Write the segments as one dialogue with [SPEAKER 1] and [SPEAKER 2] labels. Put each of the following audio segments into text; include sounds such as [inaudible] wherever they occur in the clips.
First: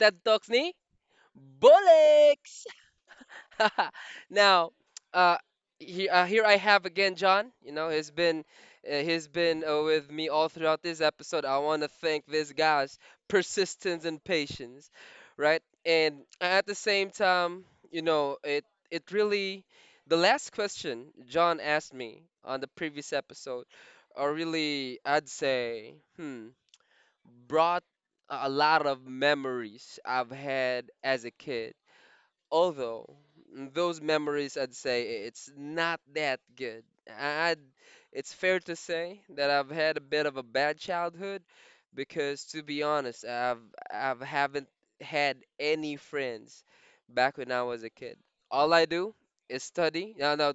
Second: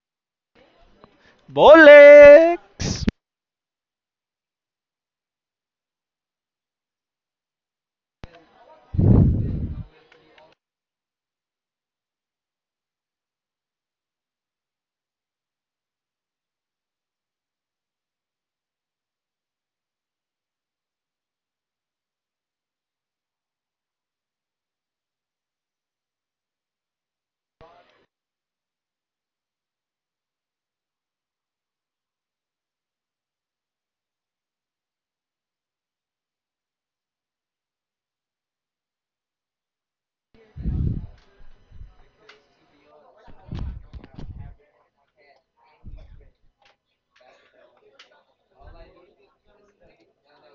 [SPEAKER 1] Ted Talks ni Bolex.
[SPEAKER 2] Bolex!
[SPEAKER 1] [laughs] now, uh, here I have again John. He's been with me all throughout this episode. I want to thank this guy's persistence and patience, right? And at the same time, you know, it really the last question John asked me on the previous episode, or really, I'd say, brought a lot of memories I've had as a kid. Although those memories, I'd say it's not that good. I'd, it's fair to say that I've had a bit of a bad childhood because, to be honest, I've haven't had any friends back when I was a kid. All I do is study. No, no,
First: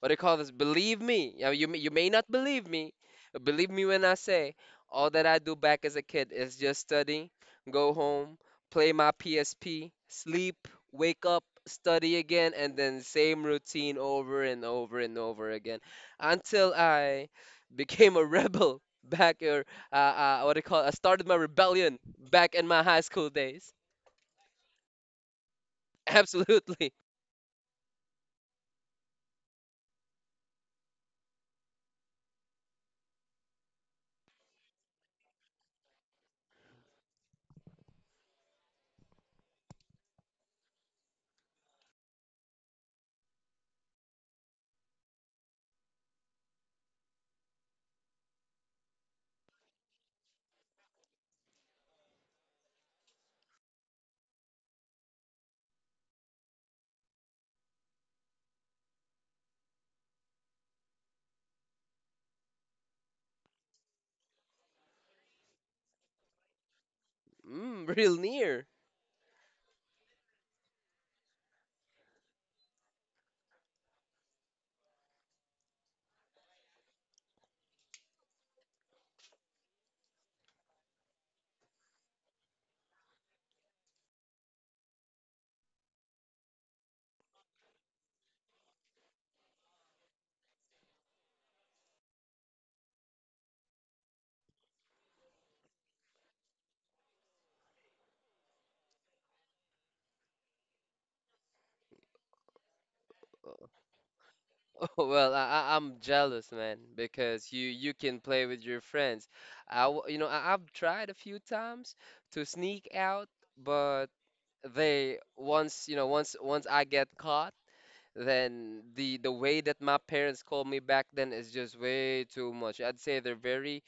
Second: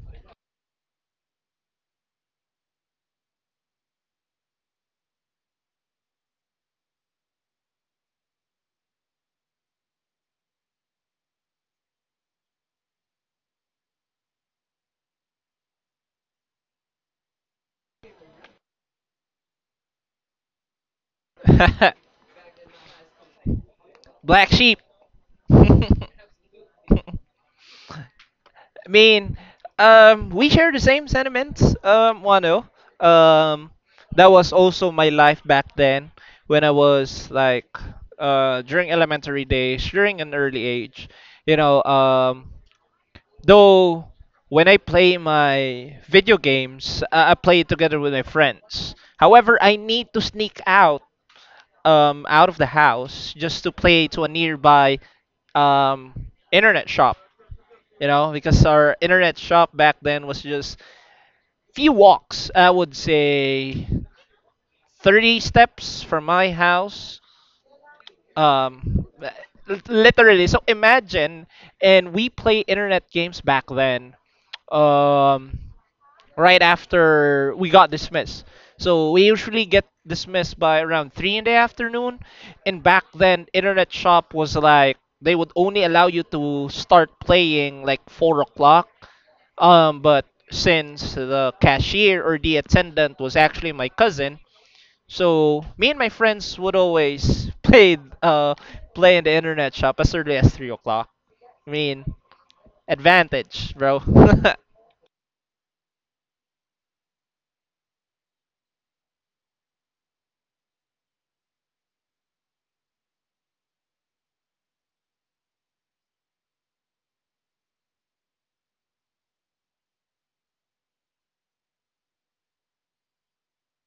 [SPEAKER 1] what do you call this? Believe me. Yeah, you may not believe me, but believe me when I say all that I do back as a kid is just study, go home, play my PSP, sleep, wake up, study again, and then same routine over and over and over again until I [laughs] became a rebel [laughs] back or what do you call? I started my rebellion
[SPEAKER 2] [laughs]
[SPEAKER 1] back in my high school days.
[SPEAKER 2] Black sheep. [laughs] I
[SPEAKER 1] [laughs] Absolutely.
[SPEAKER 2] mean, um, we share the same sentiments, Wano. Um, that was also my life back then when I was like, during elementary days, during an early age. You know, though when I play my video games, I play it together with my friends. However, I need to sneak out out of the house just to play to a nearby internet shop. You know, because our internet shop back then was just few walks. I would say 30 steps from my house.
[SPEAKER 1] Mm, real near.
[SPEAKER 2] Um, Literally. So imagine, and we play internet games back then. Um, right after we got dismissed. So we usually get dismissed by around three in the afternoon, and back then internet shop was like they would only allow you to start playing like 4 o'clock. But since the cashier or the attendant was actually my cousin, so me and my friends would always [laughs] play in the internet shop as early as 3 o'clock. I mean, advantage, bro.
[SPEAKER 1] [laughs] Well, I'm jealous, man, because you can play with your friends. I, w- you know, I, I've tried a few times to sneak out, but they once, you know, once I get caught, then the way that my parents called me back then is just way too much. I'd say they're very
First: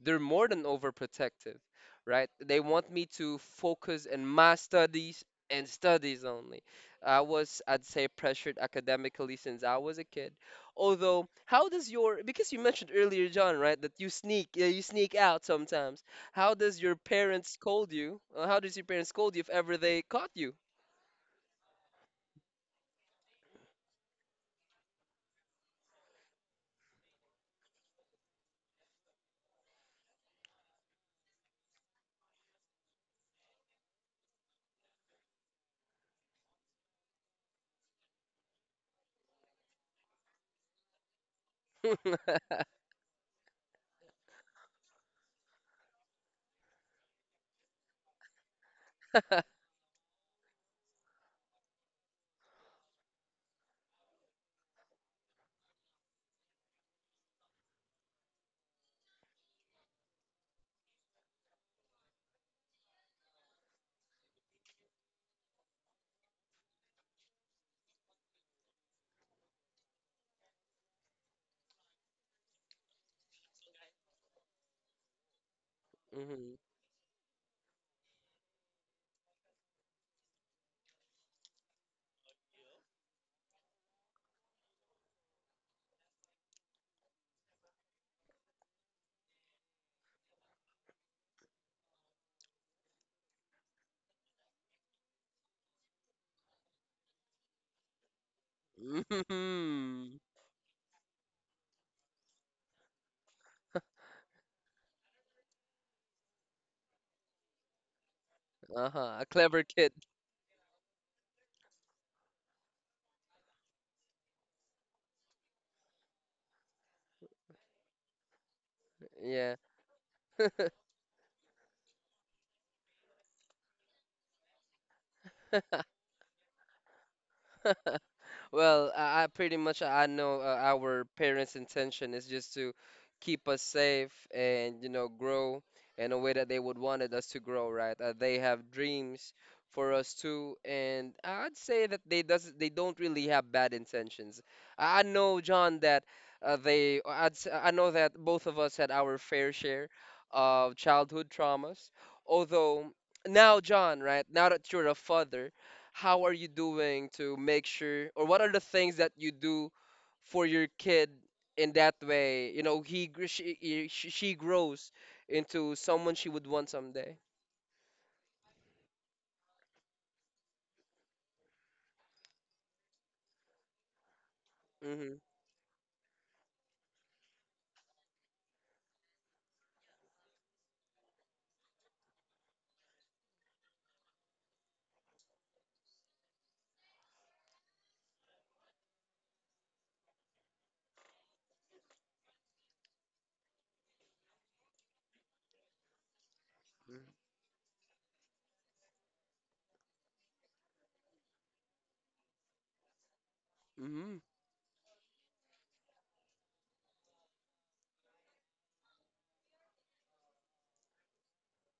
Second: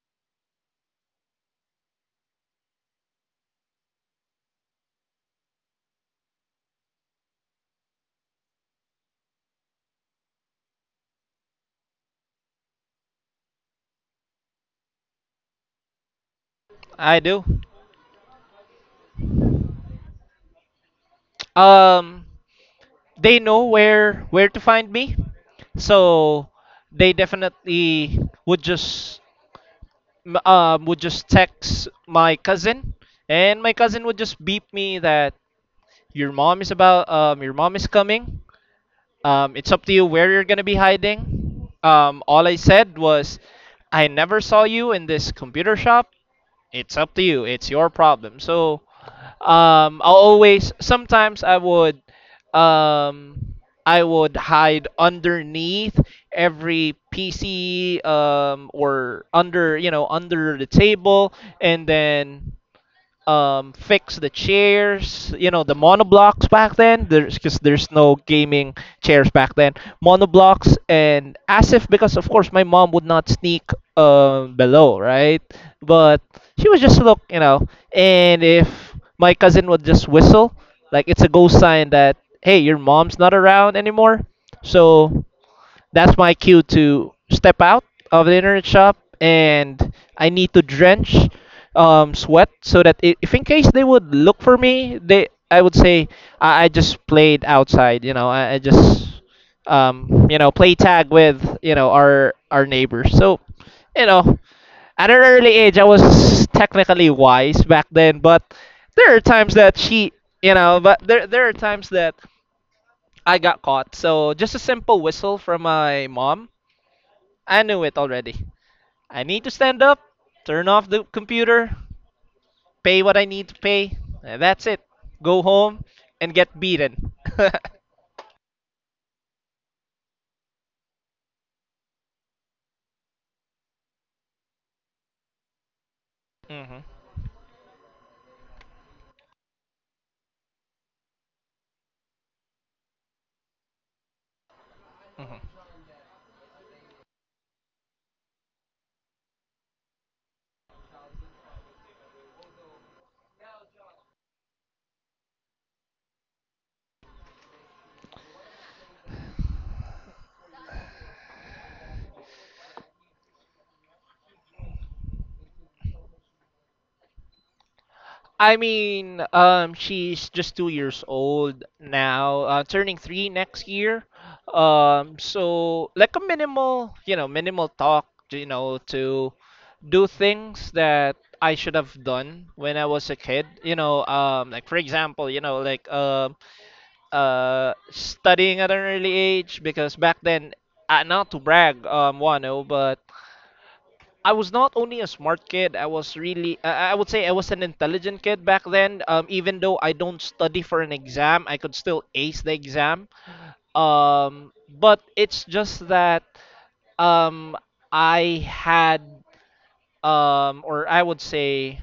[SPEAKER 1] they're more than overprotective, right? They want me to focus in my studies and studies only. I'd say, pressured academically since I was a kid. Although, because you mentioned earlier, John, right, that you sneak out sometimes. How does your
[SPEAKER 2] [laughs] I do.
[SPEAKER 1] parents scold you? How does your parents scold you if ever they caught you?
[SPEAKER 2] Um, they know where to find me, so they definitely would just text my cousin, and my cousin would just beep me that your mom is about your mom is coming. It's up to you where you're gonna be hiding.
[SPEAKER 1] [laughs] Hmm.
[SPEAKER 2] All I said was, I never saw you in this computer shop. It's up to you. It's your problem. So, I'll always. Sometimes um, I would hide underneath every PC, or under, you know, under the table, and then fix the chairs, you know, the monoblocks back then. There's because there's no gaming chairs back then, monoblocks. And as if, because of course, my mom would not sneak below, right? But she would just look, you know, and if my cousin would just whistle, like it's a go sign that hey, your mom's not around anymore. So that's my cue to step out of the internet shop, and I need to drench sweat, so that I if in case they would look for me, they I would say I just played outside. You know, I just
[SPEAKER 1] Hmm.
[SPEAKER 2] you know, play tag with, you know, our neighbors. So you know, at an early age, I was technically wise back then, but there are
[SPEAKER 1] Uh-huh. A
[SPEAKER 2] times
[SPEAKER 1] clever
[SPEAKER 2] that
[SPEAKER 1] kid.
[SPEAKER 2] she, there there are times that I got caught. So just a simple whistle from my mom, I knew it already. I need to
[SPEAKER 1] Yeah.
[SPEAKER 2] stand up, turn off the computer, pay what I need to pay, and that's it. Go home and get beaten. [laughs]
[SPEAKER 1] [laughs] Well, I pretty much I know our parents' intention is just to keep us safe and you know grow in a way that they would
[SPEAKER 2] Mhm.
[SPEAKER 1] wanted us to grow, right? They have dreams for us too, and I'd say that they don't really have bad intentions. I know, John, that I know that both of us had our fair share of childhood traumas, although now, John, right now that you're a father, how are you doing to make sure, or what are the things that you do for your kid in that way, you know, he gr- she he- she grows into someone she would want someday.
[SPEAKER 2] I mean, she's just 2 years old now, turning 3 next year.
[SPEAKER 1] Mhm.
[SPEAKER 2] So like a minimal, you know, minimal talk, you know, to do things that I should have done when I was a kid. You know, like for example, you know, like, studying at an early age because back then, not to brag, Wano, but I was not only a smart kid. I was really, I would say, I was an intelligent kid back then. Even though I don't study for an exam, I could still ace the exam.
[SPEAKER 1] Mhm.
[SPEAKER 2] Um, but it's just that um, I had, or I would say,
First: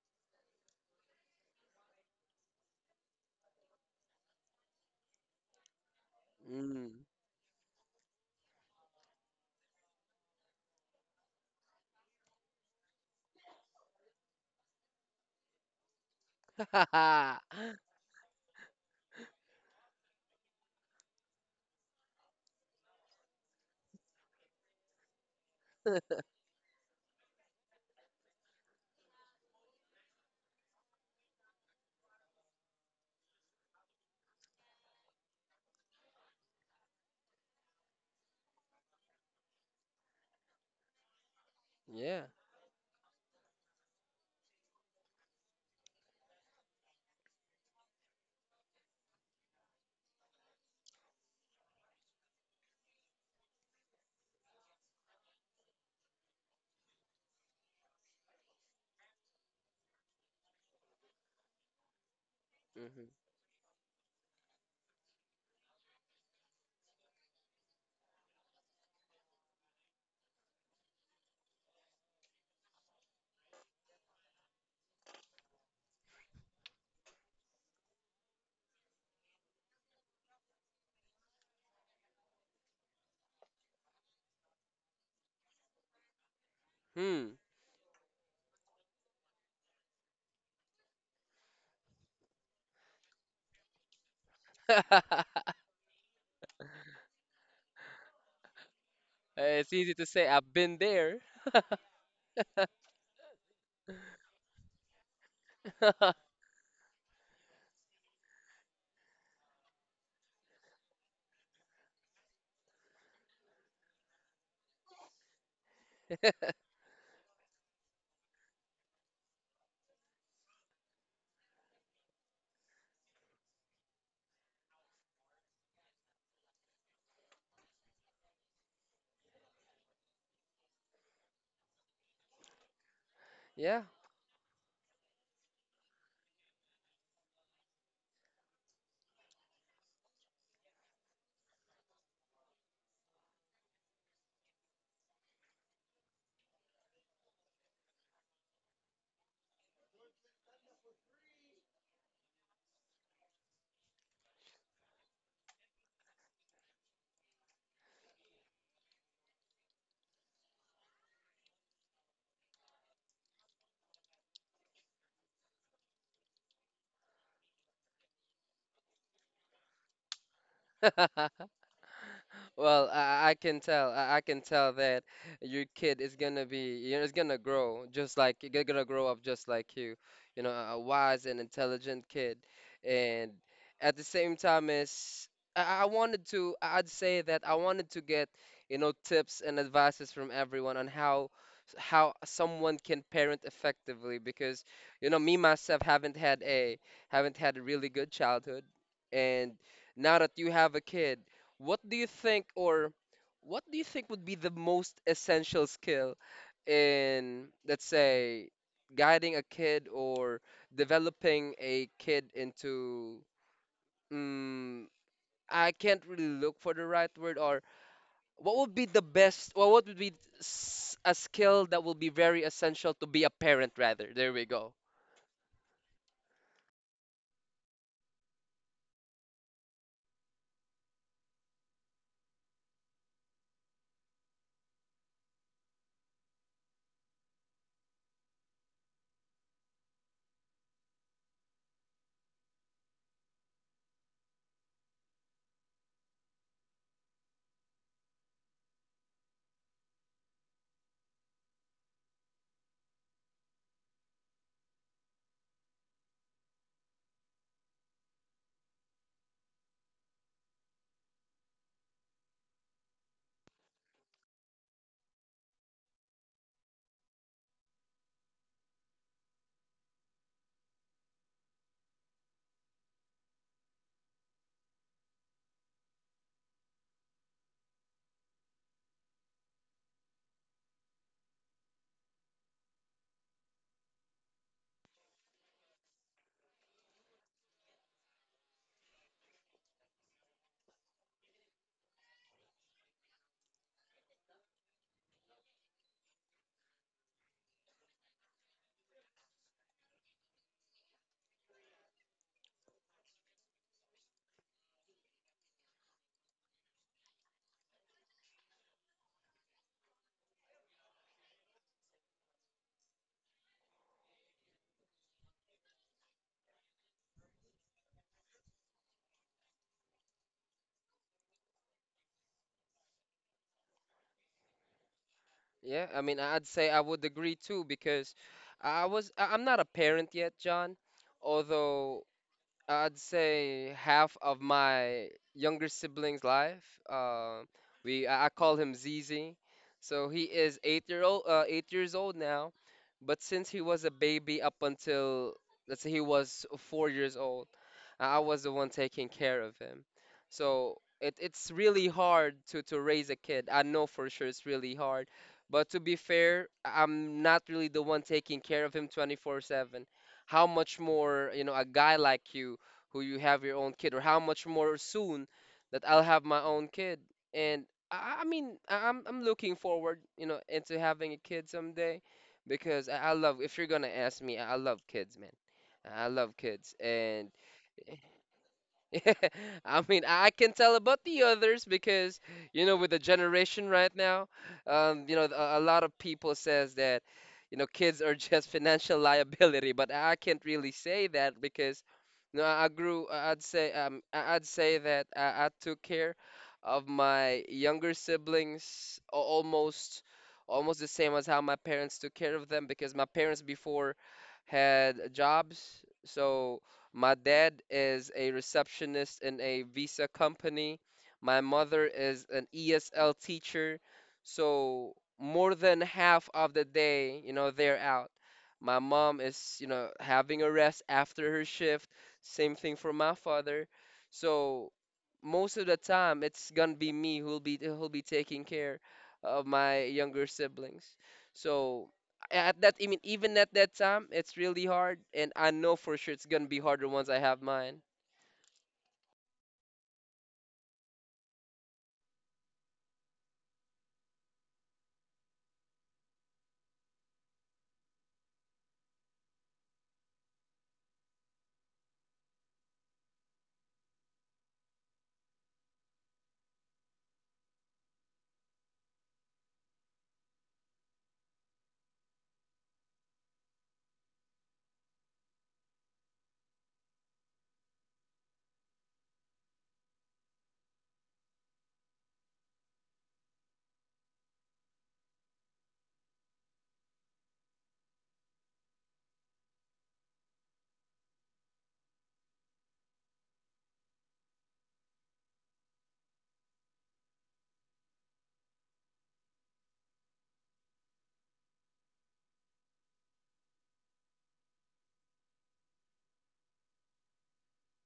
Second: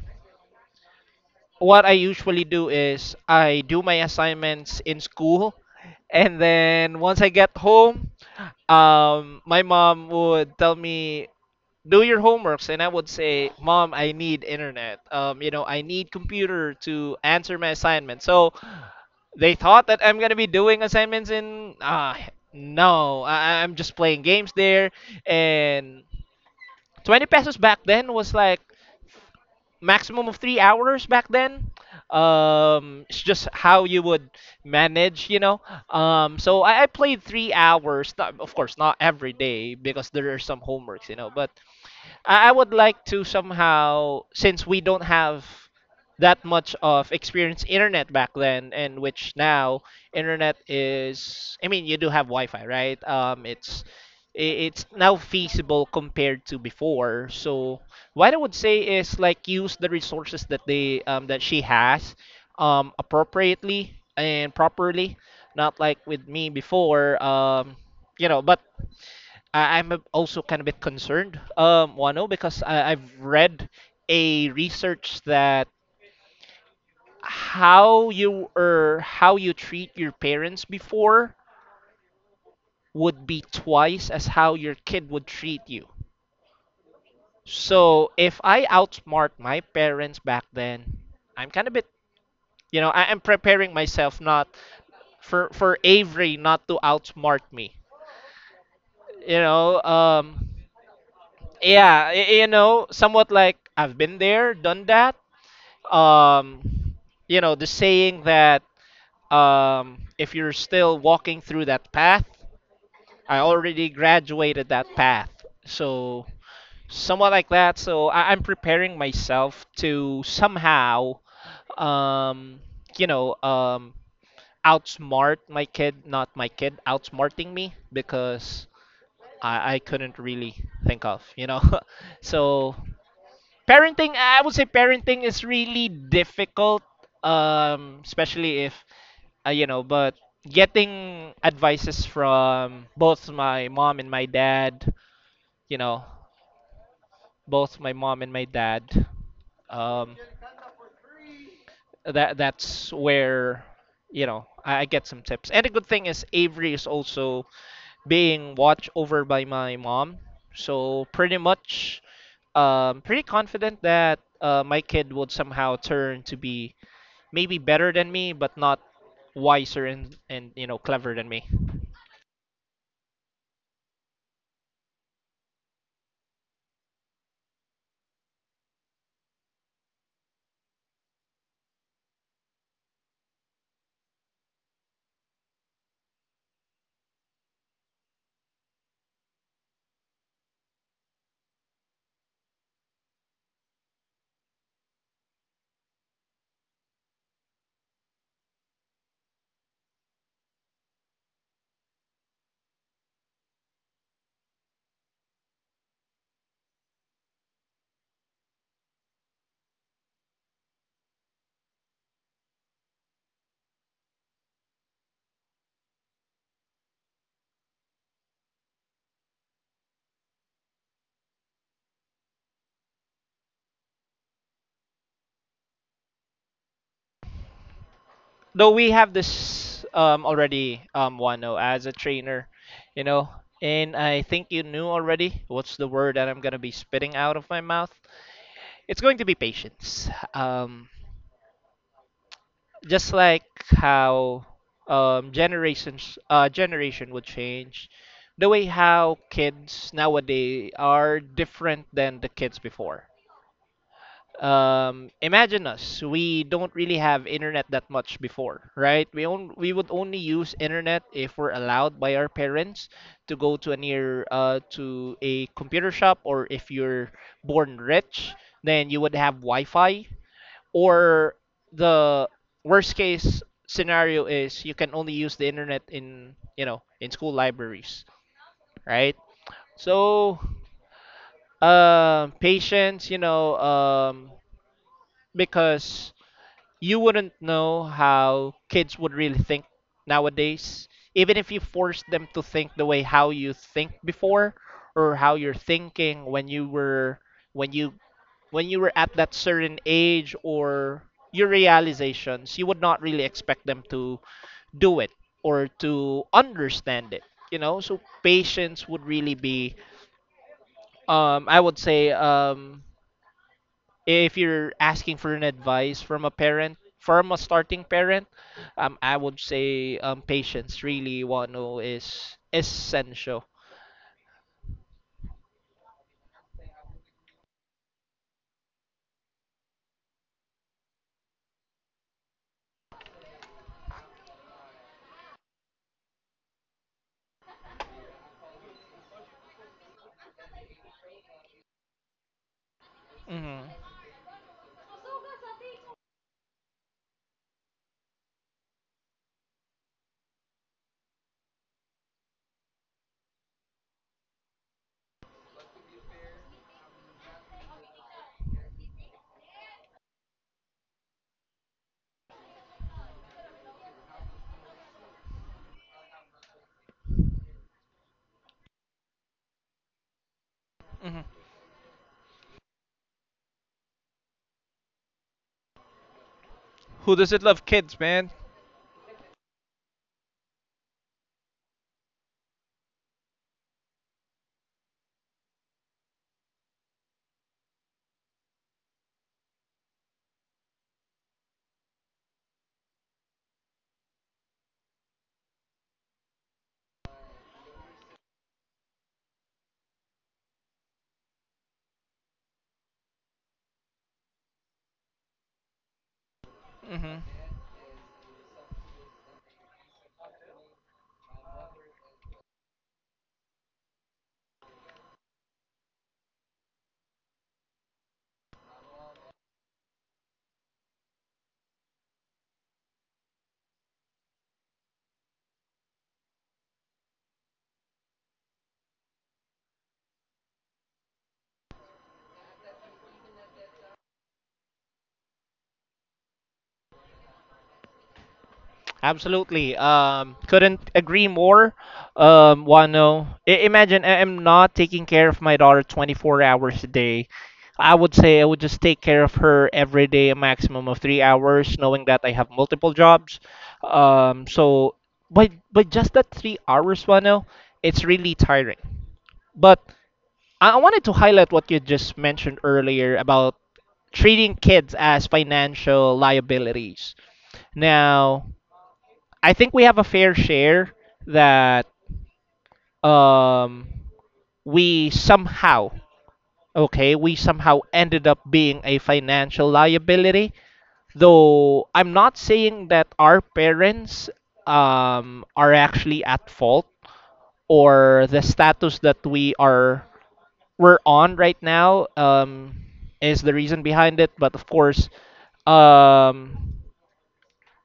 [SPEAKER 2] what I usually do is I do my assignments in school, and
[SPEAKER 1] Mhm. Mm.
[SPEAKER 2] then once I get home, my mom would tell me, "Do your homeworks," and I would say, "Mom, I need internet. You know, I need computer to answer my
[SPEAKER 1] [laughs]
[SPEAKER 2] assignment." So they thought that I'm gonna be doing assignments in. No, I'm just playing games there, and 20 pesos back then was like maximum of 3 hours back then. It's just how you would manage, you know. So I played 3 hours. Not, of course, not every day because there are some homeworks, you know. But
[SPEAKER 1] Yeah.
[SPEAKER 2] I would like to somehow, since we don't have that much of experience internet back then, and which now internet is, I mean, you do have Wi-Fi, right? It's it's now feasible compared to before. So what I would say is like use the resources that they that she has
[SPEAKER 1] Mhm.
[SPEAKER 2] appropriately and properly, not like with me before. You know, but also kind of a bit concerned, Wano, because I've read a research that how you or how you treat your parents before would be twice as how your kid would treat you.
[SPEAKER 1] Hmm.
[SPEAKER 2] So if I outsmart my parents back then, I'm kind of bit, you know, I'm preparing myself not for
[SPEAKER 1] [laughs]
[SPEAKER 2] Avery not to outsmart me. You
[SPEAKER 1] It's
[SPEAKER 2] know,
[SPEAKER 1] easy to say I've been there.
[SPEAKER 2] yeah, you know, somewhat like I've been there, done that. um you know, the saying that if you're still walking through that path, I already graduated that path. So somewhat like that. So I'm preparing myself to somehow um you know, outsmart my kid, not my kid outsmarting me, because i couldn't really think of, you know. [laughs] So
[SPEAKER 1] [laughs] Yeah.
[SPEAKER 2] parenting, I would say parenting is really difficult, especially if, you know. But getting advices from both my mom and my dad, you know, both my mom and my dad, um that that's where, you know, I get some tips. And the good thing is avery is also being watched over by my mom, so pretty much, pretty confident that, my kid would somehow turn to be maybe better than me, but not wiser and you know clever than me.
[SPEAKER 1] [laughs] Well, I can tell. I can tell that your kid is gonna be, you know, is gonna grow just like they're gonna grow up just like you. You know, a wise and intelligent kid, and at the same time, is I wanted to. I'd say that I wanted to get, you know, tips and advices from everyone on how someone can parent effectively because, you know, me myself haven't had a really good childhood, and now that you have a kid. What do you think, or what do you think would be the most essential skill in, let's say, guiding a kid or developing a kid into, mm, I can't really look for the right word, or what would be the best, or what would be a skill that will be very essential to be a parent, rather? There we go.
[SPEAKER 2] Though we have this already Wano as a trainer, you know, and I think you knew already what's the word that I'm gonna be spitting out of my mouth. It's going to be patience. Just like how generations generation would change. The way how kids nowadays are different than the kids before. Imagine us, we don't really have internet that much before, right? We would only use internet if we're allowed by our parents to go to a near to a computer shop, or if you're born rich, then you would have wi-fi. Or the worst case scenario is you can only use the internet in, you know, in school libraries, right? So patience, you know. Because you wouldn't know how kids would really think nowadays, even if you force them to think the way how you think before, or how you're thinking when you were, when you when you were at that certain age. Or your realizations, you would not really expect them to do it or to understand it, you know. So patience would really be, I would say, if you're asking for an advice from a parent, from a starting parent, I would say patience really one oh, is essential.
[SPEAKER 1] Yeah, I mean, I'd say I would agree too because I'm not a parent yet, John, although I'd say half of my younger sibling's life. Uh, we I call him Zizi. So he is 8 year old, 8 years old now. But since he
[SPEAKER 2] Mm-hmm.
[SPEAKER 1] was a baby up until, let's say, he was 4 years old, I was the one taking care of him. So it's really hard to raise a kid. I know for sure it's really hard. But to be fair, I'm not really the one taking care of him 24/7. How much more, you know, a guy like you who you have your own kid, or how much more soon that I'll have my own kid. And I mean, I'm looking forward, you know, into having a
[SPEAKER 2] Mm-hmm.
[SPEAKER 1] kid someday because if you're gonna ask me, I love kids, man. I love kids,
[SPEAKER 2] Who
[SPEAKER 1] and
[SPEAKER 2] doesn't love kids, man?
[SPEAKER 1] [laughs] I mean, I can tell about the others because, you know, with the generation right now, you know, a lot of people says that, you know, kids are [laughs] just financial liability, but I can't really say that because, you know, would say, I- I'd say that I took care of my younger siblings almost, almost the same as how my parents took care of them because my parents before had jobs, so. My
[SPEAKER 2] Mm-hmm.
[SPEAKER 1] dad is a receptionist in a visa company. My mother is an ESL teacher. So more than half of the day, you know, they're out. My mom is, you know, having a rest after her shift. Same thing for my father. So most of the time, it's gonna be me who'll be taking care of my younger siblings. So at that I mean even at that time it's really hard and I know for sure it's gonna be harder once I have mine.
[SPEAKER 2] Absolutely. Couldn't agree more. Wano. Imagine I am not taking care of my daughter 24 hours a day. I would say I would just take care of her every day, a maximum of 3 hours, knowing that I have multiple jobs. So, but just that 3 hours, Wano, it's really tiring. But I wanted to highlight what you just mentioned earlier about treating kids as financial liabilities. Now, I think we have a fair share that um, we somehow, okay, we somehow ended up being a financial liability. Though I'm not saying that our parents are actually at fault, or the status that we're on right now is the reason behind it. But of course, um,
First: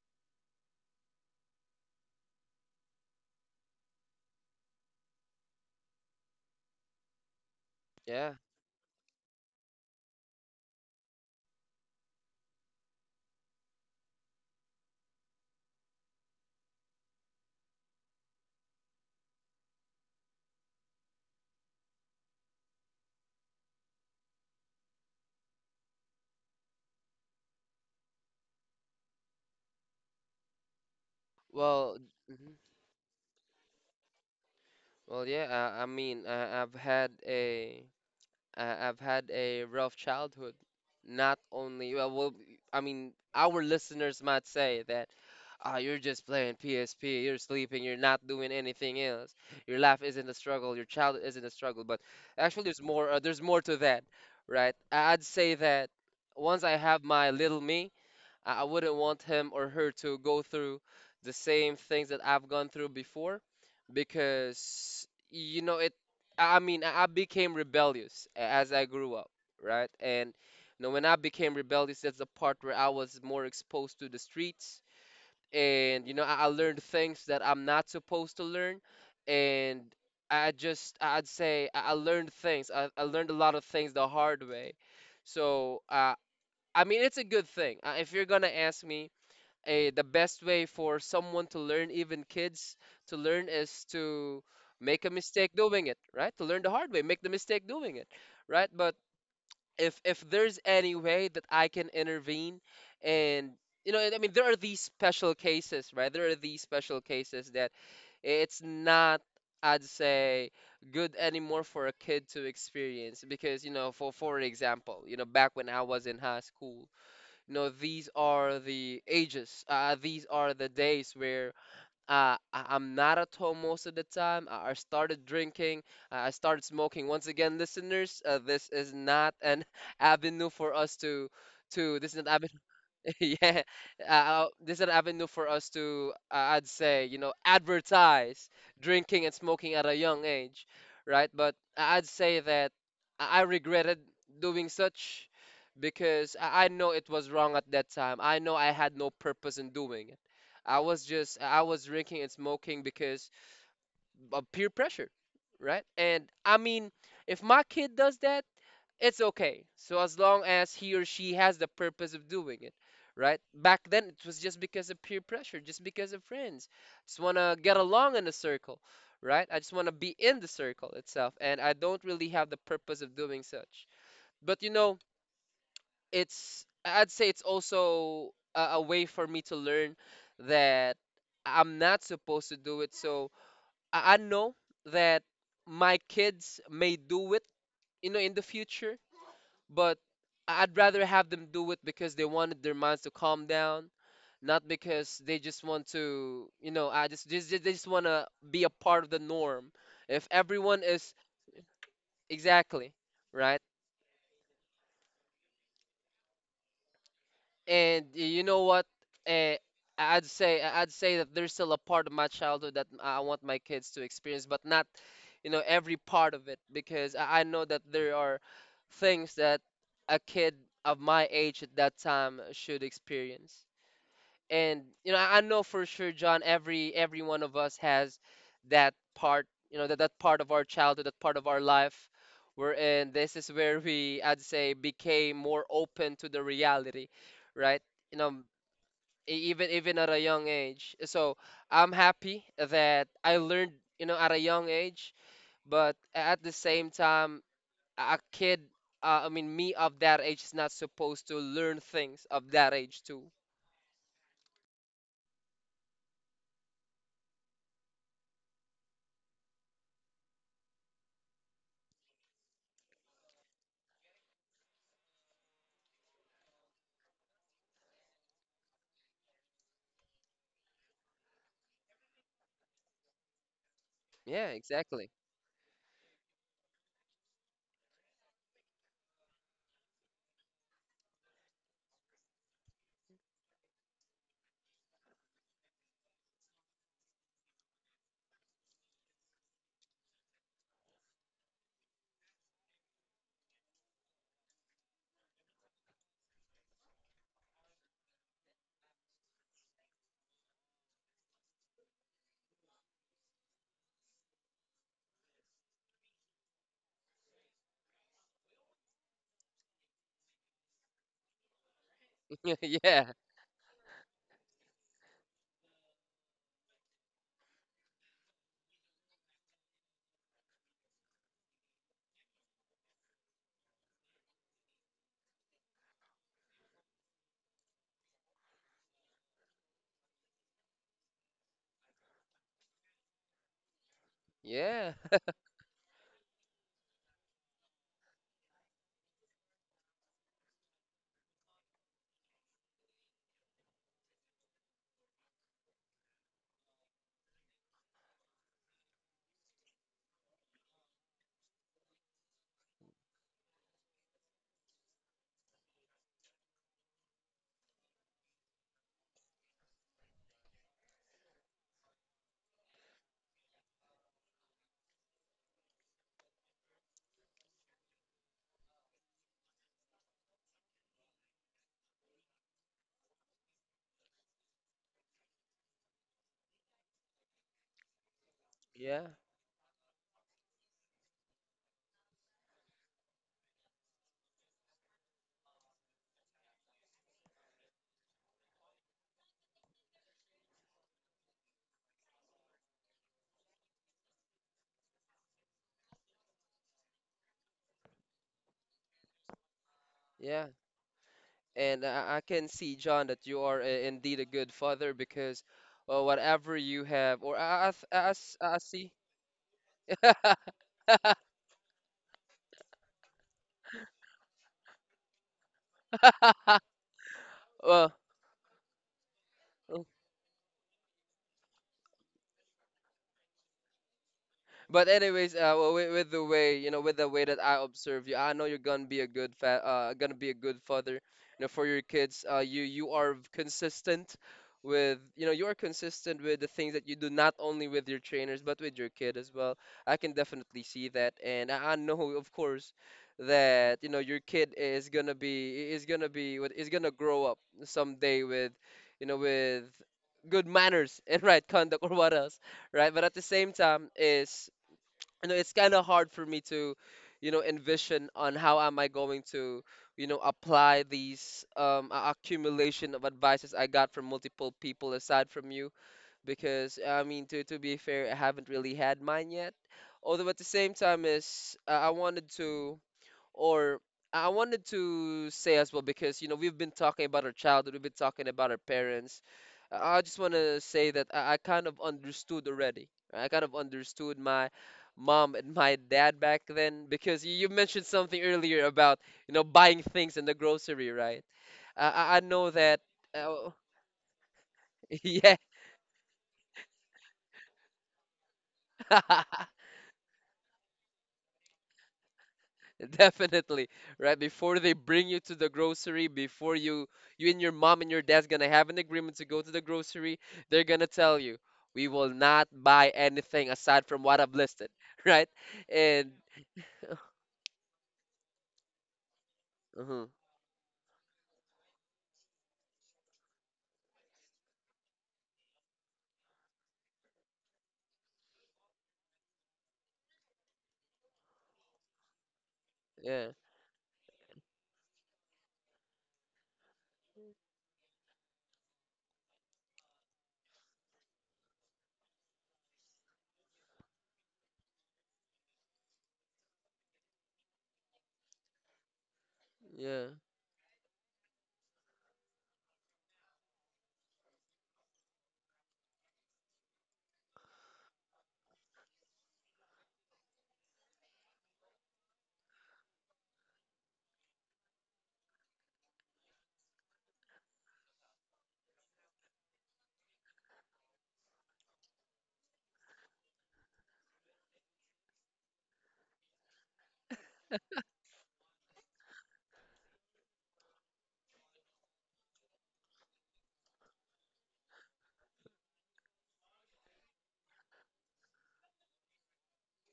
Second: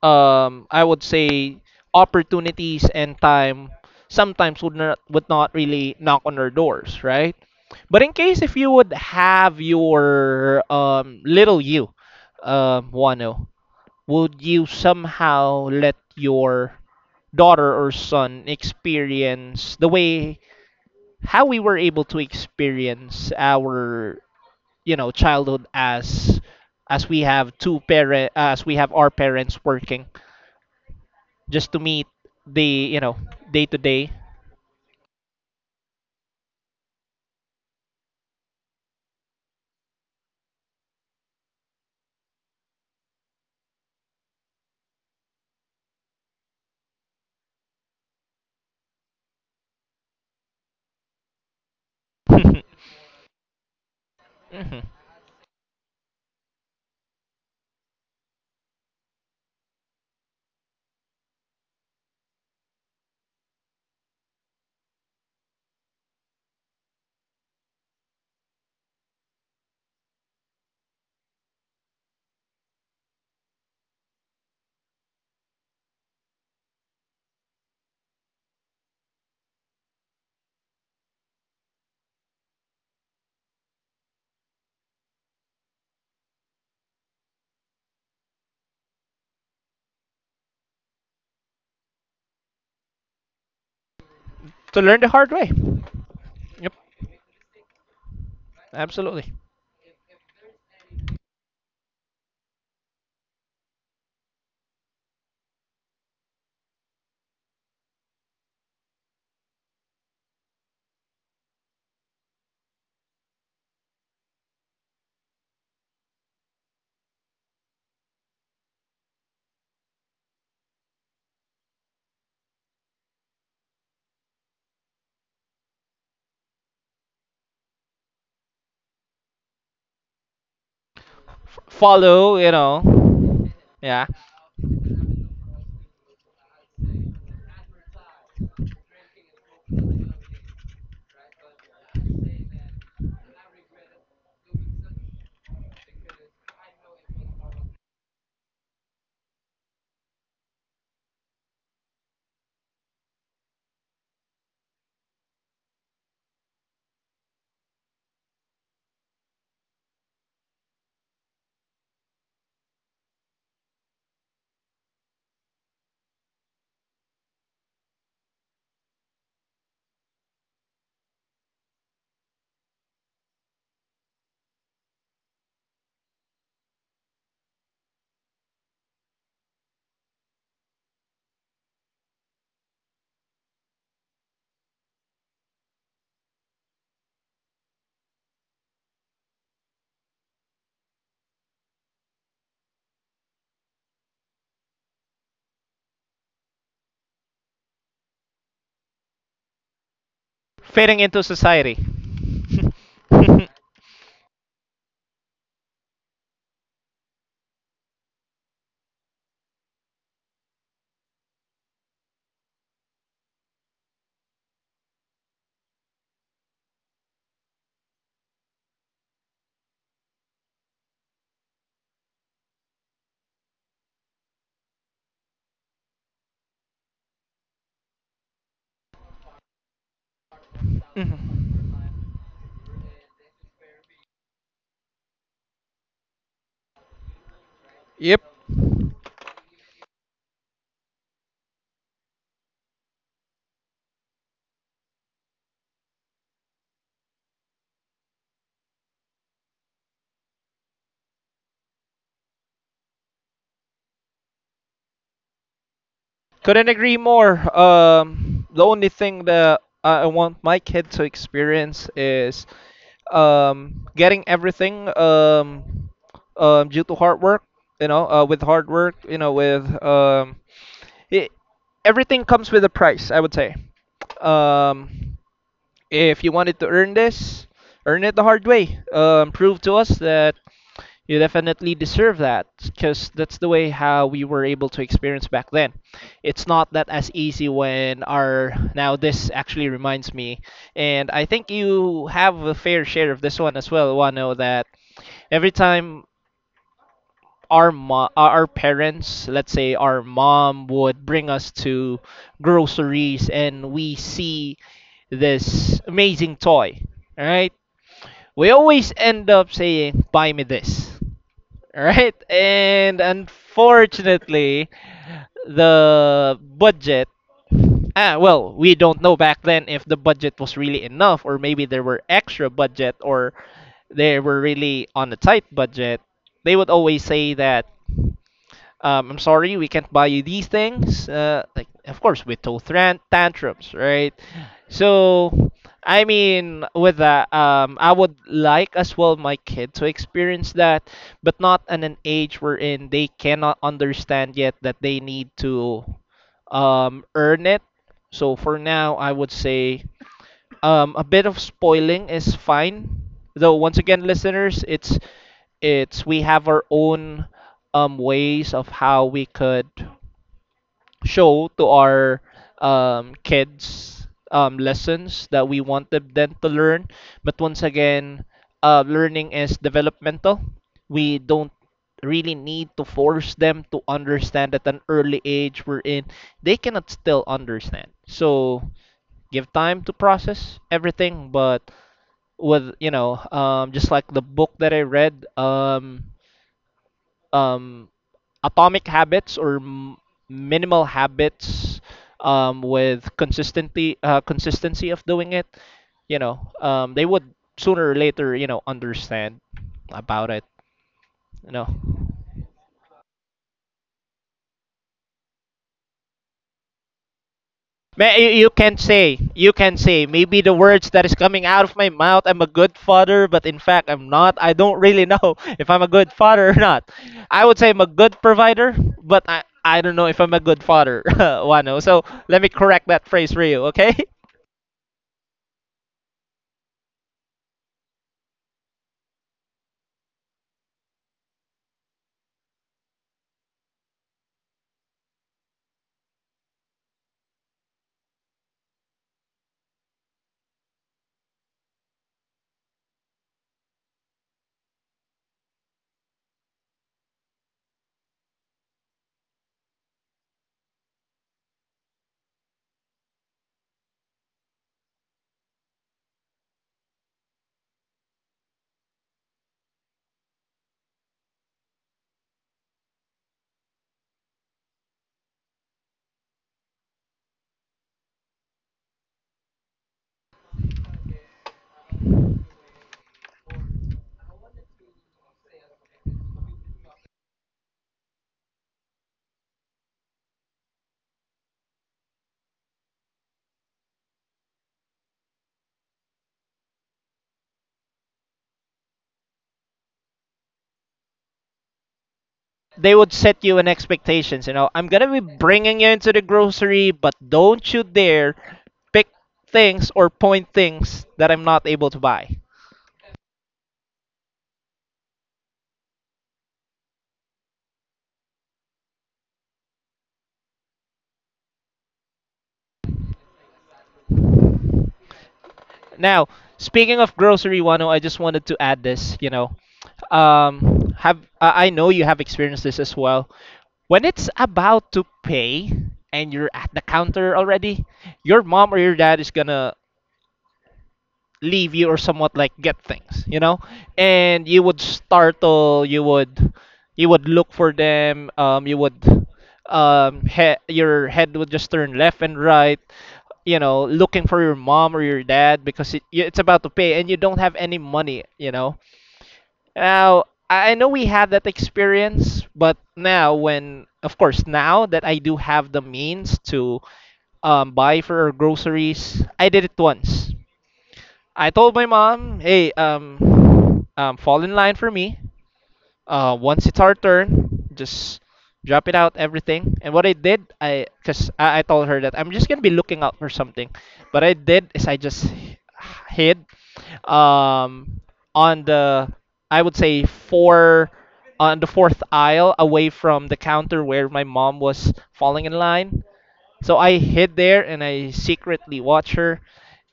[SPEAKER 2] I would say opportunities and time sometimes would not really knock on our doors, right? But in
[SPEAKER 1] Yeah.
[SPEAKER 2] case if you would have your little you, Wano, would you somehow let your daughter or son experience the way how we were able to experience our, you know, childhood, as we have our parents working just to
[SPEAKER 1] Well,
[SPEAKER 2] meet
[SPEAKER 1] mhm.
[SPEAKER 2] the, you know, day to day.
[SPEAKER 1] Well, yeah. I've had a I've had a rough childhood. Not only well, well, I mean, our listeners might say that ah, you're just playing PSP, you're sleeping, you're not doing anything else. Your life isn't a struggle, your child isn't a struggle. But actually,
[SPEAKER 2] [laughs]
[SPEAKER 1] there's more. There's more to that, right?
[SPEAKER 2] Mhm.
[SPEAKER 1] I- I'd say that once I have my little me, I wouldn't want him or her to go through the same things that I've gone through before because you know it I became rebellious as I grew up, right? And you know, when I became rebellious, that's the part where I was more exposed to the streets and you know I learned things that I'm not supposed to learn and I learned things. I learned a lot of things the hard way. So I mean, it's a good thing. If you're gonna ask me, a the best way for someone to learn, even kids to learn, is to
[SPEAKER 2] To learn
[SPEAKER 1] make
[SPEAKER 2] the
[SPEAKER 1] a
[SPEAKER 2] hard way.
[SPEAKER 1] mistake doing it, right? To learn the
[SPEAKER 2] Yep,
[SPEAKER 1] hard way, make the mistake doing it, right? But
[SPEAKER 2] absolutely.
[SPEAKER 1] if there's any way that I can intervene and you know, I mean, there are these special cases, right? There are these special cases that it's not, I'd say, good anymore for a kid to experience because, you know, for example, you know, back when I was in high school, no, these are the ages. These are the days where uh, I- I'm not at home most of the time. I started drinking. I started smoking. Once again, listeners, this is not an [laughs] avenue for us to
[SPEAKER 2] F-
[SPEAKER 1] This is not
[SPEAKER 2] follow, you
[SPEAKER 1] avenue. [laughs]
[SPEAKER 2] know,
[SPEAKER 1] Yeah,
[SPEAKER 2] yeah,
[SPEAKER 1] this is an avenue for us to, I'd say, you know, advertise drinking and smoking at a young age, right? But I'd say that I regretted doing such because I know it was wrong at that time. I know I had no purpose in doing it. I was drinking and smoking because of peer pressure, right? And I mean, if my kid does that, it's okay. So as long as he or she has the purpose of doing it, right? Back then, it was just because of peer pressure, just because of friends. Just want to get along in the circle, right? I just want to be in the circle itself, and I don't really have the purpose of doing such. But you know, it's I'd say it's also a way for me to learn that I'm not supposed to do it. So I know that my kids may do it, you know, in the future, but I would rather have them do it because they wanted their minds to calm down, not because they just want to, you know, I just they just want to be a part of the norm. If everyone
[SPEAKER 2] fitting
[SPEAKER 1] is
[SPEAKER 2] into society.
[SPEAKER 1] exactly,
[SPEAKER 2] [laughs]
[SPEAKER 1] right? And you know what? Eh, I'd say that there's still a part of my childhood that I want my kids to experience, but not, every part of it because I know that there are things that a kid of my age at that time should experience. And you know I know for sure, John, every one of us has that part, you know, that part of our childhood, that
[SPEAKER 2] Mhm.
[SPEAKER 1] part of our life, wherein this is where we, I'd say, became more open to the reality, right? You
[SPEAKER 2] Yep,
[SPEAKER 1] know, even at a young age, so I'm happy that I learned, you know, at a young age, but at the same time, a kid, I mean me, of that age is not supposed to learn things of that age too.
[SPEAKER 2] couldn't agree more. The only thing that I want my kid to experience is getting everything due to hard work. You know, with hard work, you know, with it, everything comes with a price, I would say.
[SPEAKER 1] Yeah, exactly.
[SPEAKER 2] Um, if you wanted to earn this, earn it the hard way. Prove to us that you definitely deserve that because that's the way how we were able to experience back then. It's not that as easy when our now this actually reminds me, and I think you have a fair share of this one as well, Wano, that every time our parents, let's say our mom would bring us to groceries and we see this amazing toy, right? We always end up saying buy me this, [laughs] right?
[SPEAKER 1] [laughs]
[SPEAKER 2] And
[SPEAKER 1] Yeah.
[SPEAKER 2] unfortunately, the budget... Ah, well, we don't know back then if the budget was really enough, or maybe there were extra budget, or they were really on a tight budget. They would always say that I'm sorry, we can't buy you these things. Like, of course, with total tantrums, right?
[SPEAKER 1] Yeah, [laughs]
[SPEAKER 2] So, I mean, with that, I would like as well my kid to experience that, but not in an age wherein they cannot understand yet that they need to earn it. So for now, I would say a bit of spoiling is fine, though. Once again, listeners, it's we have our own ways of how we could show to our kids lessons that we want them then to learn. But once again, learning is developmental. We don't really need to force them to understand at an early age we're in. They cannot still understand. So
[SPEAKER 1] yeah,
[SPEAKER 2] give time to process everything but with just like the book that I read, um, Atomic Habits or Minimal Habits, with consistency, consistency of doing it, they would sooner or later, you know, understand about it,
[SPEAKER 1] yeah.
[SPEAKER 2] you know.
[SPEAKER 1] And I can see, John, that you are indeed a good father because whatever you have, or
[SPEAKER 2] You,
[SPEAKER 1] I see.
[SPEAKER 2] you can say, maybe the words that is
[SPEAKER 1] [laughs]
[SPEAKER 2] coming out of my mouth, I'm a good father, but in fact, I'm not. I don't really know [laughs] if I'm a good father or not. I would say I'm a
[SPEAKER 1] Well,
[SPEAKER 2] good provider, but I don't
[SPEAKER 1] [laughs]
[SPEAKER 2] know if I'm a good father, [laughs] Wano. So let me correct that phrase for you, okay? [laughs]
[SPEAKER 1] but anyways, with the way, you know, with the way that I observe you, I know you're gonna be a good fa- gonna be a good father, you know, for your kids. You are consistent with, you know, you are consistent with the things that you do, not only with your trainers but with your kid as well. I can definitely see that, and I know, of course, that you know your kid is gonna be what is gonna grow up someday with, you know, with good manners [laughs] and right conduct, or what else, right? But at the same time, is, you know, it's kind of hard for me to, you know, envision on how am I going to, you know, apply these accumulation of advices I got from multiple people aside from you, because I mean, to be fair, I haven't really had mine yet, although at the same time is, I wanted to, or I wanted to say as well, because you know we've been talking about our childhood, we've been talking about our parents. I just want to say that I kind of understood already. I kind of understood my mom and my dad back then because you mentioned something earlier about, you know, buying things in the grocery, right? I know that.
[SPEAKER 2] They would set
[SPEAKER 1] Uh,
[SPEAKER 2] you in expectations, you know. I'm
[SPEAKER 1] [laughs]
[SPEAKER 2] gonna be
[SPEAKER 1] yeah.
[SPEAKER 2] bringing you into the grocery, but don't you dare pick
[SPEAKER 1] [laughs]
[SPEAKER 2] things or point things that I'm not able to buy.
[SPEAKER 1] [laughs] Definitely, right? Before they bring you to the grocery, before you and your mom and your dad's gonna have an agreement to go to the grocery, they're gonna tell you, we will not buy anything aside from what I've listed, [laughs] right? And
[SPEAKER 2] Now, speaking of grocery, Wano, I just wanted to add this. You know,
[SPEAKER 1] uh,
[SPEAKER 2] have I know you have experienced this as well. When it's about to pay and you're at the counter already, your mom or your dad is gonna leave you or somewhat like get things,
[SPEAKER 1] yeah,
[SPEAKER 2] you know, and you would startle, you would, you would look for them, you would, your head would just turn left and right, you know, looking for your mom or your dad because it, it's about to pay and you don't have any money, you know.
[SPEAKER 1] yeah.
[SPEAKER 2] Now I know we had that experience, but now when, of course, now that I do have the means to buy for groceries. I did it once. I told my mom, "Hey, fall in line for me. Once it's our turn, just drop it out, everything." And what I did, cause I told her that I'm just gonna be looking out for something. What I did is I just hid, um, on the, I would say four, on the fourth aisle, away from the counter where my mom was falling in line. So I hid there and I secretly watch her.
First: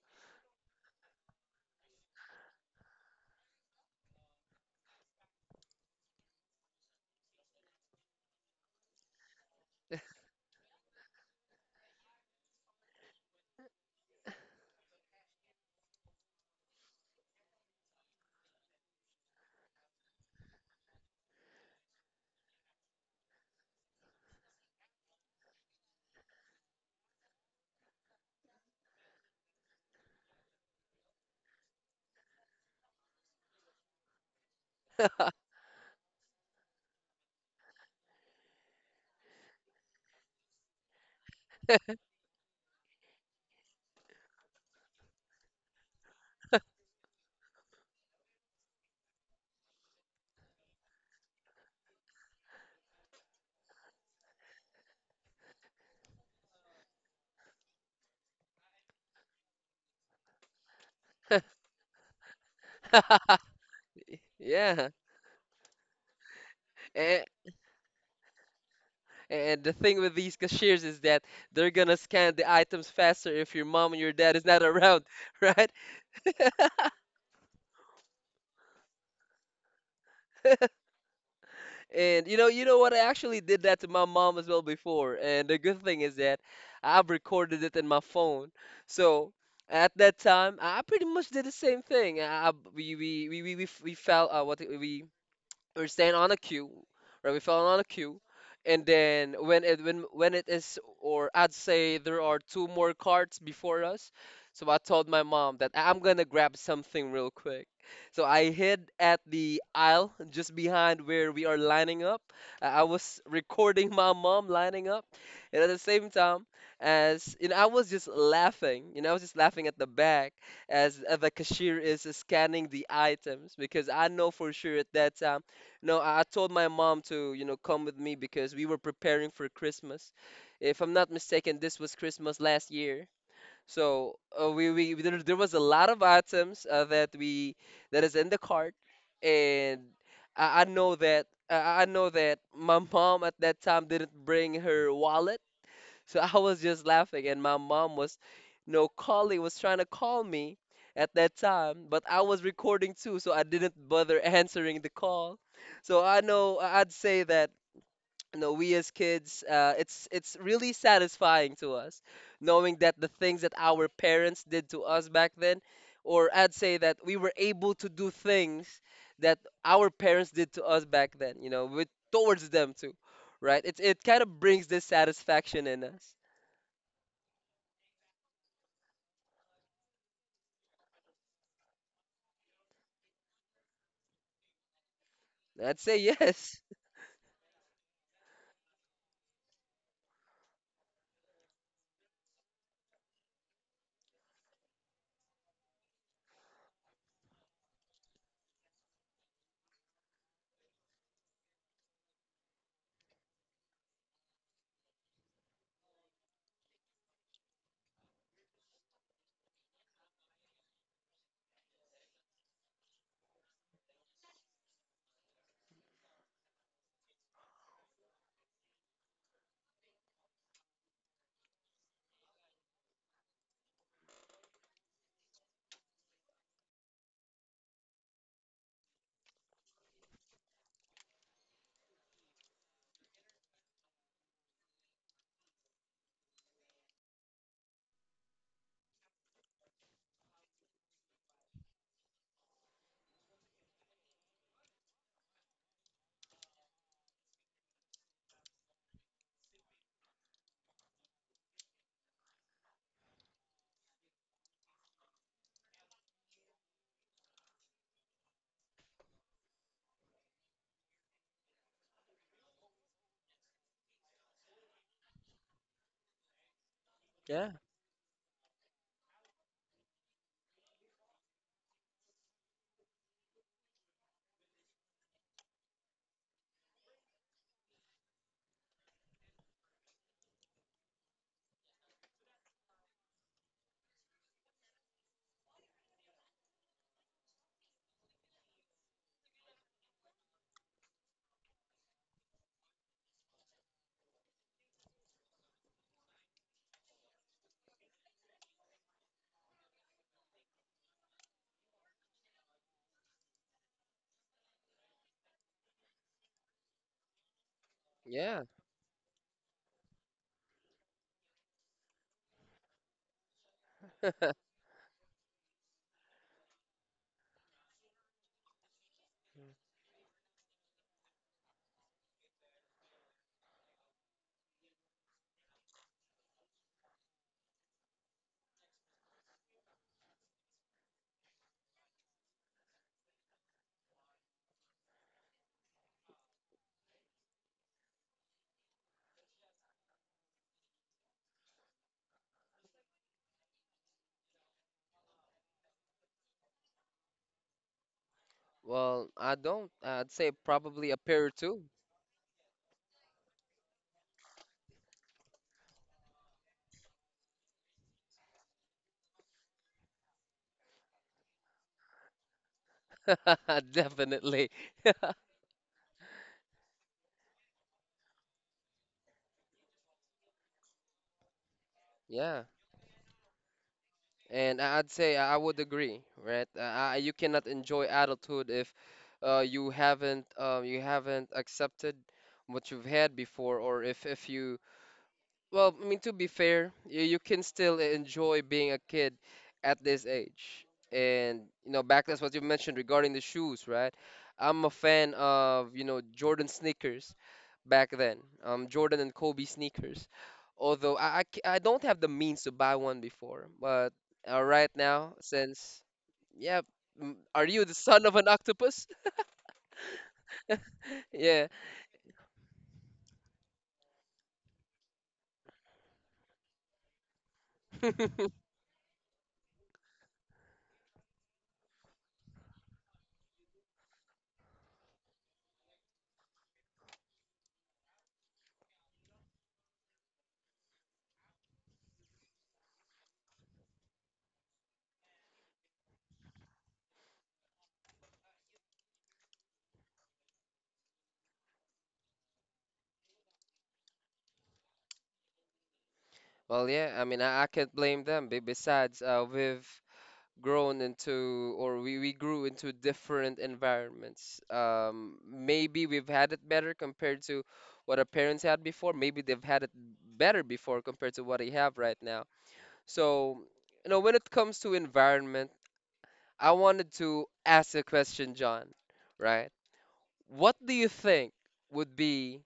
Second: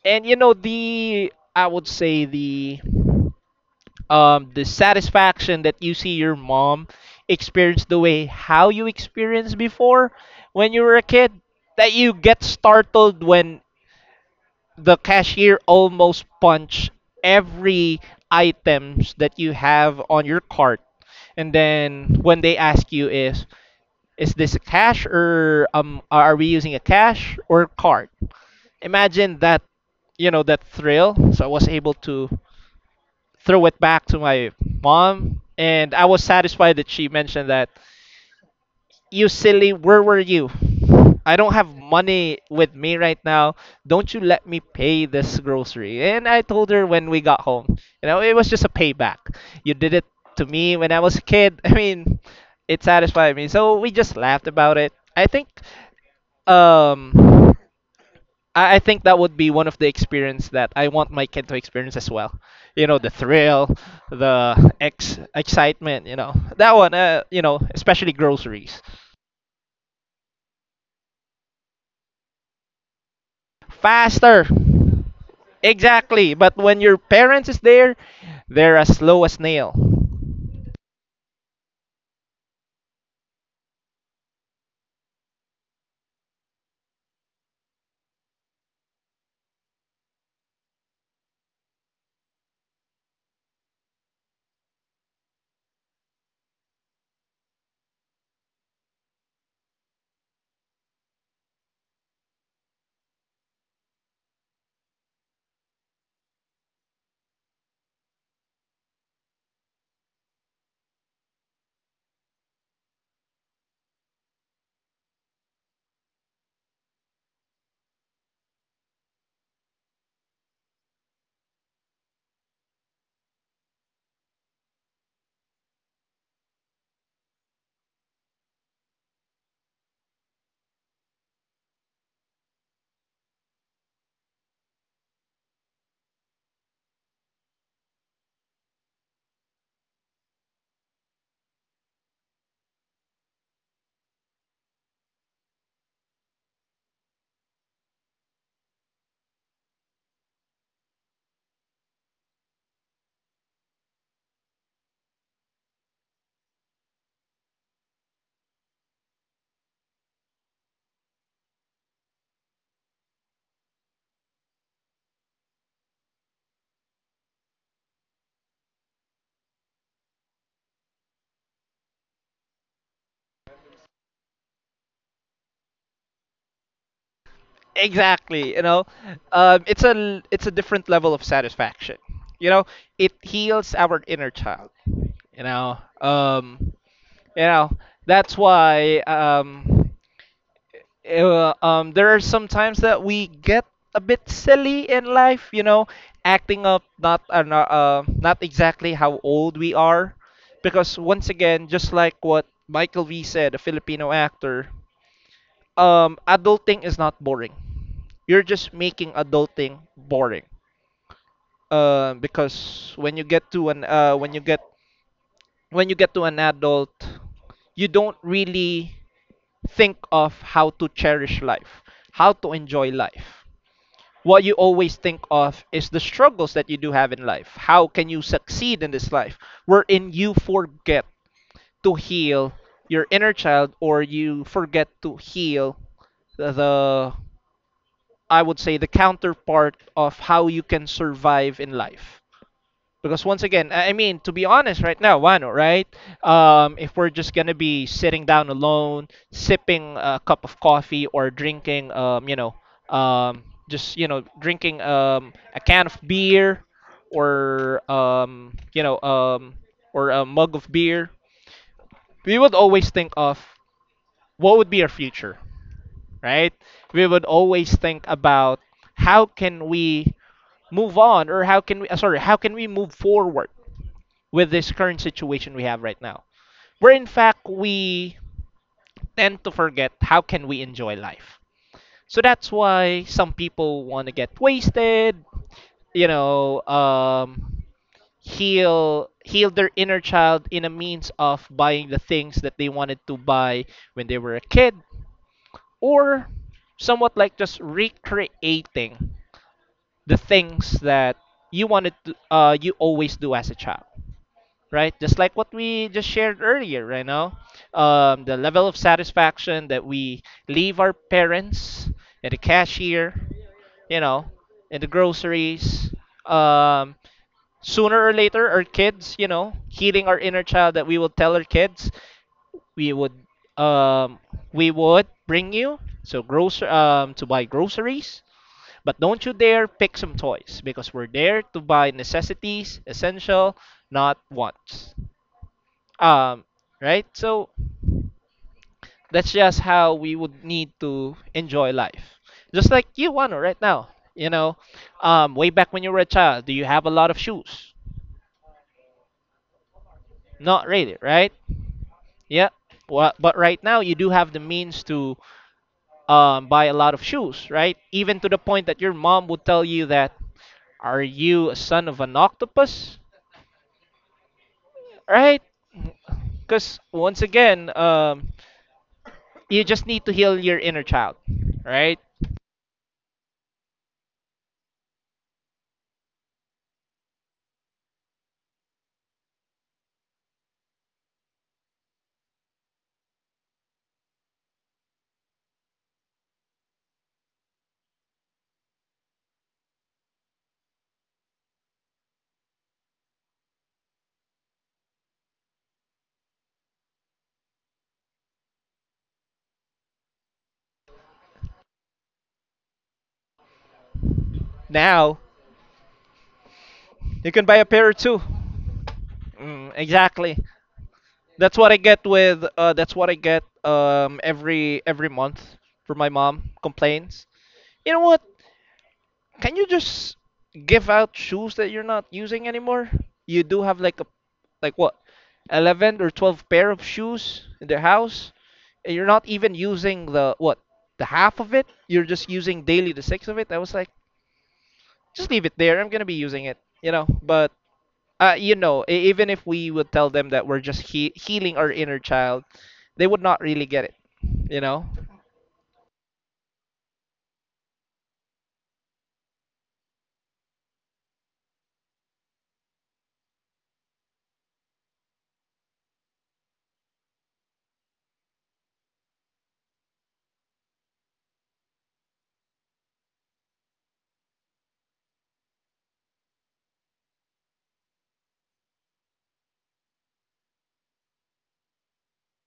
[SPEAKER 2] And you know the, I would say, the satisfaction that you see your mom experience the way how you experienced before when you were a kid, that you get startled when the cashier almost punch every items that you have on your cart, and then when they ask you is this a cash or are we using a cash or card, imagine that, you know, that thrill. So I was able to throw it back to my mom, and I was satisfied that she mentioned that, you silly, where were you? I don't have money with me right now. Don't you let me pay this grocery. And I told her when we got home, you know, it was just a payback. You did it to me when I was a kid. [laughs] I mean, it satisfied me, so we just laughed about it. I think, um I think that would be one of the experience that I want my kid to experience as well. You know, the
[SPEAKER 1] [laughs]
[SPEAKER 2] thrill, the
[SPEAKER 1] Yeah.
[SPEAKER 2] ex excitement. You know, that one.
[SPEAKER 1] And,
[SPEAKER 2] You know, especially groceries.
[SPEAKER 1] and the thing with these cashiers is that they're gonna scan the items faster if your mom and your dad
[SPEAKER 2] Faster.
[SPEAKER 1] is not around, [laughs] right?
[SPEAKER 2] Exactly. But when your parents is there, they're as slow as nail.
[SPEAKER 1] And you know what? I actually did that to my mom as well before. And the good thing is that I've recorded it in my phone. So at that time, I pretty much did the same thing. We fell, we're staying on a queue, right? We fell on a queue, and then when it is, or I'd say there are two more carts before us, so I told my mom that I'm gonna grab something real quick. So I hid at the aisle just behind where we are lining up. I was recording my mom lining up, and at the same time, as you know, I was just laughing. You know, I was just laughing at the back as the cashier is scanning the items, because I know for sure at that time, no, I told my mom to, you know, come with me because we were preparing for Christmas. If I'm not mistaken, this was Christmas last year. So there was a lot of items that we that is in the cart, and I know that my [laughs] mom at that time didn't bring her wallet, so I was just laughing, and my mom no, calling, was trying to call me at that time, but I was recording too, so I didn't bother [laughs] answering the call. So I know, I'd say that, you know, we as kids, it's really satisfying to us, knowing that the things that our parents did to us back then, or I'd say that we were able to do things that our parents did to us back then, you know, with towards them too, right? It kind of brings this satisfaction in us.
[SPEAKER 2] Exactly. You know, it's it's a different level of satisfaction. You know, it heals our inner child. You know,
[SPEAKER 1] I'd say yes.
[SPEAKER 2] you know, that's why. There are some times that we get a bit silly in life, you know, acting up, not exactly how old we are, because once again, just like what Michael V said, a Filipino actor, adulting is not boring. You're just making adulting boring. Because when you get, when you get to an adult, you don't really think of how to cherish life, how to enjoy life. What you always think of is the struggles that you do have in life. How can you succeed in this life? Wherein you forget to heal your inner child, or you forget to heal the, I would say, the counterpart of how you can survive in life. Because once again, I mean, to be honest, right now, Wano, right? If we're just gonna be sitting down alone, sipping a cup of coffee or drinking, you know, um, just, you know, drinking, a can of beer, or you know, or a mug of beer, we would always think of what would be our future, right? We would
[SPEAKER 1] Yeah,
[SPEAKER 2] always think about how can we move on, or how can we, sorry, how can we move forward with this current situation we have right now. Where in fact we tend to forget how can we enjoy life. So that's why some people want to get wasted, you know, heal their inner child in a means of buying the things that they wanted to buy when they were a kid, or somewhat like just recreating the things that you wanted to, you always do as a child. Right? Just like what we just shared earlier, right now, the
[SPEAKER 1] yeah.
[SPEAKER 2] level of satisfaction that we leave our parents at the cashier, you know,
[SPEAKER 1] [laughs]
[SPEAKER 2] in the groceries, um, sooner or later, our kids, you know, healing our inner child, that we will tell our kids, we would, um, we would bring you so grocer to buy groceries. But don't you dare pick some toys because we're there to buy necessities, essential, not wants. um right, so that's just how we would need to enjoy life. Just like you, Wano, right now, you know, way back when you were a child, do you have a lot of shoes?
[SPEAKER 1] Well, I don't. I'd say
[SPEAKER 2] Not
[SPEAKER 1] probably
[SPEAKER 2] really,
[SPEAKER 1] a pair
[SPEAKER 2] right?
[SPEAKER 1] or two.
[SPEAKER 2] Yeah. Well, but right now you do have the means to buy a lot of shoes, right? Even to the point that your mom would tell you that, are you a son of an octopus?
[SPEAKER 1] [laughs] Definitely. [laughs]
[SPEAKER 2] Right? Because once again, you just need to heal your inner child. Right?
[SPEAKER 1] Yeah. And I'd say I would agree, right? You cannot enjoy adulthood if you haven't accepted what you've had before, or if you— Well, I mean, to be fair, you can still enjoy being a kid at this age. And, you know, back, that's what you mentioned regarding the shoes, right? I'm a fan of, you know, Jordan sneakers back then, Jordan and Kobe sneakers. Although I don't have the means to buy one before, but right now,
[SPEAKER 2] Now
[SPEAKER 1] since, yeah, mm,
[SPEAKER 2] you can
[SPEAKER 1] are
[SPEAKER 2] buy
[SPEAKER 1] you
[SPEAKER 2] a
[SPEAKER 1] the [laughs]
[SPEAKER 2] pair
[SPEAKER 1] son of
[SPEAKER 2] too.
[SPEAKER 1] an octopus?
[SPEAKER 2] Mm, exactly.
[SPEAKER 1] [laughs] Yeah.
[SPEAKER 2] That's what I get with, uh, that's what I get, every month for my mom complaints. You know what?
[SPEAKER 1] [laughs]
[SPEAKER 2] Can you just give out shoes that you're not using anymore? You do have like a, like what? 11 or 12 pair of shoes in the house, and you're not even using the what? The half of it? You're just using daily the six of it. I was like, just leave it there. I'm going to be using it, you know. But you know, even if we would tell them that we're just healing our inner child, they would not really get it, you know?
[SPEAKER 1] Well, yeah, I mean, I can't blame them. Besides, with grown into, or we grew into different environments. Maybe we've had it better compared to what our parents had before. Maybe they've had it better before compared to what they have right now. So, you know, when it comes to environment, I wanted to ask a question, John, right? What do you think would be,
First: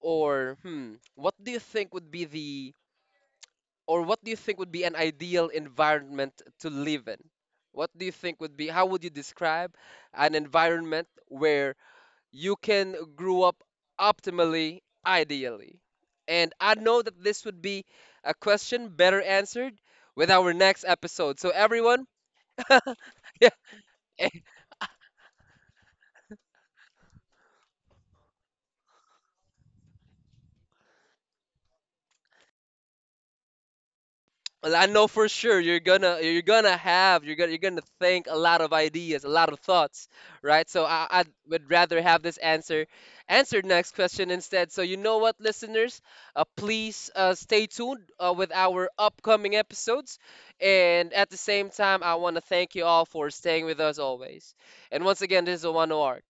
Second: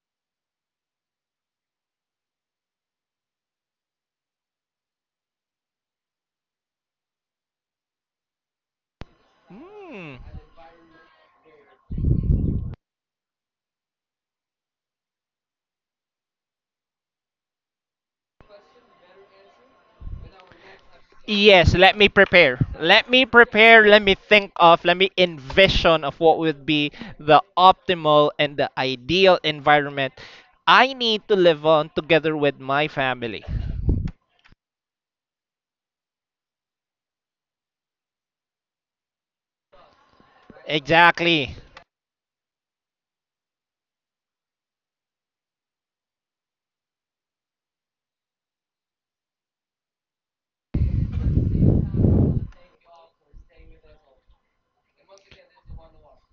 [SPEAKER 1] or hmm, what do you think would be, the or what do you think would be an ideal environment to live in? What do you think would be, how would you describe
[SPEAKER 2] Hmm.
[SPEAKER 1] an environment where you can grow up optimally, ideally? And I know that this would be a question better answered with our next episode. So,
[SPEAKER 2] Yes, let
[SPEAKER 1] everyone,
[SPEAKER 2] me prepare.
[SPEAKER 1] [laughs]
[SPEAKER 2] Let me
[SPEAKER 1] yeah,
[SPEAKER 2] prepare. Let me think of, let me envision of what would be the optimal and the ideal environment I need to live on together with my family.
[SPEAKER 1] well, I know for sure you're gonna, you're gonna think a lot of ideas, a lot of thoughts, right? So I
[SPEAKER 2] Exactly.
[SPEAKER 1] would rather have this answered next question instead. So you know what, listeners, please stay tuned with our upcoming episodes, and at the same time, I want to thank you all for staying with us always. And once again, this is Owano Arc.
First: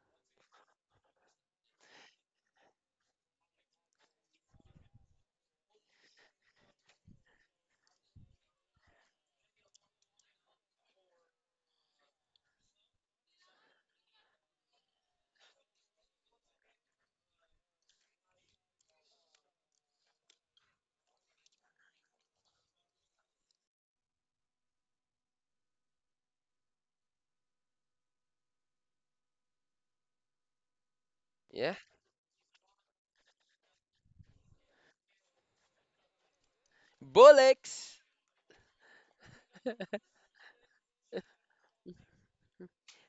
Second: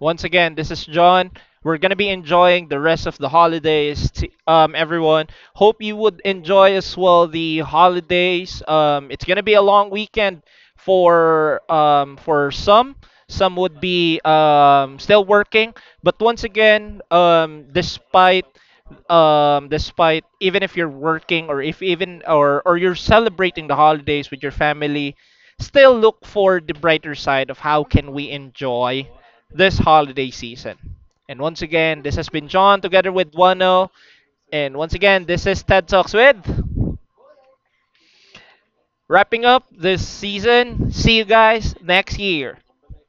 [SPEAKER 2] Once again, this is John. We're going to be enjoying the rest of the holidays, everyone. Hope you would enjoy as well the holidays. It's going to be a long weekend for some. Some would be still working, but once again, despite, despite even if you're working, or if even, or you're celebrating the holidays with your family, still look for the brighter side of how can we enjoy this holiday season. And once
[SPEAKER 1] Yeah,
[SPEAKER 2] again, this has been John together with Wano. And once again, this is TED Talks with.
[SPEAKER 1] Bullocks.
[SPEAKER 2] Wrapping up this season. See you guys next year.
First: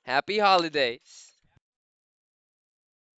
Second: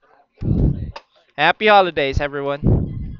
[SPEAKER 1] Happy holidays.
[SPEAKER 2] Happy holidays, everyone.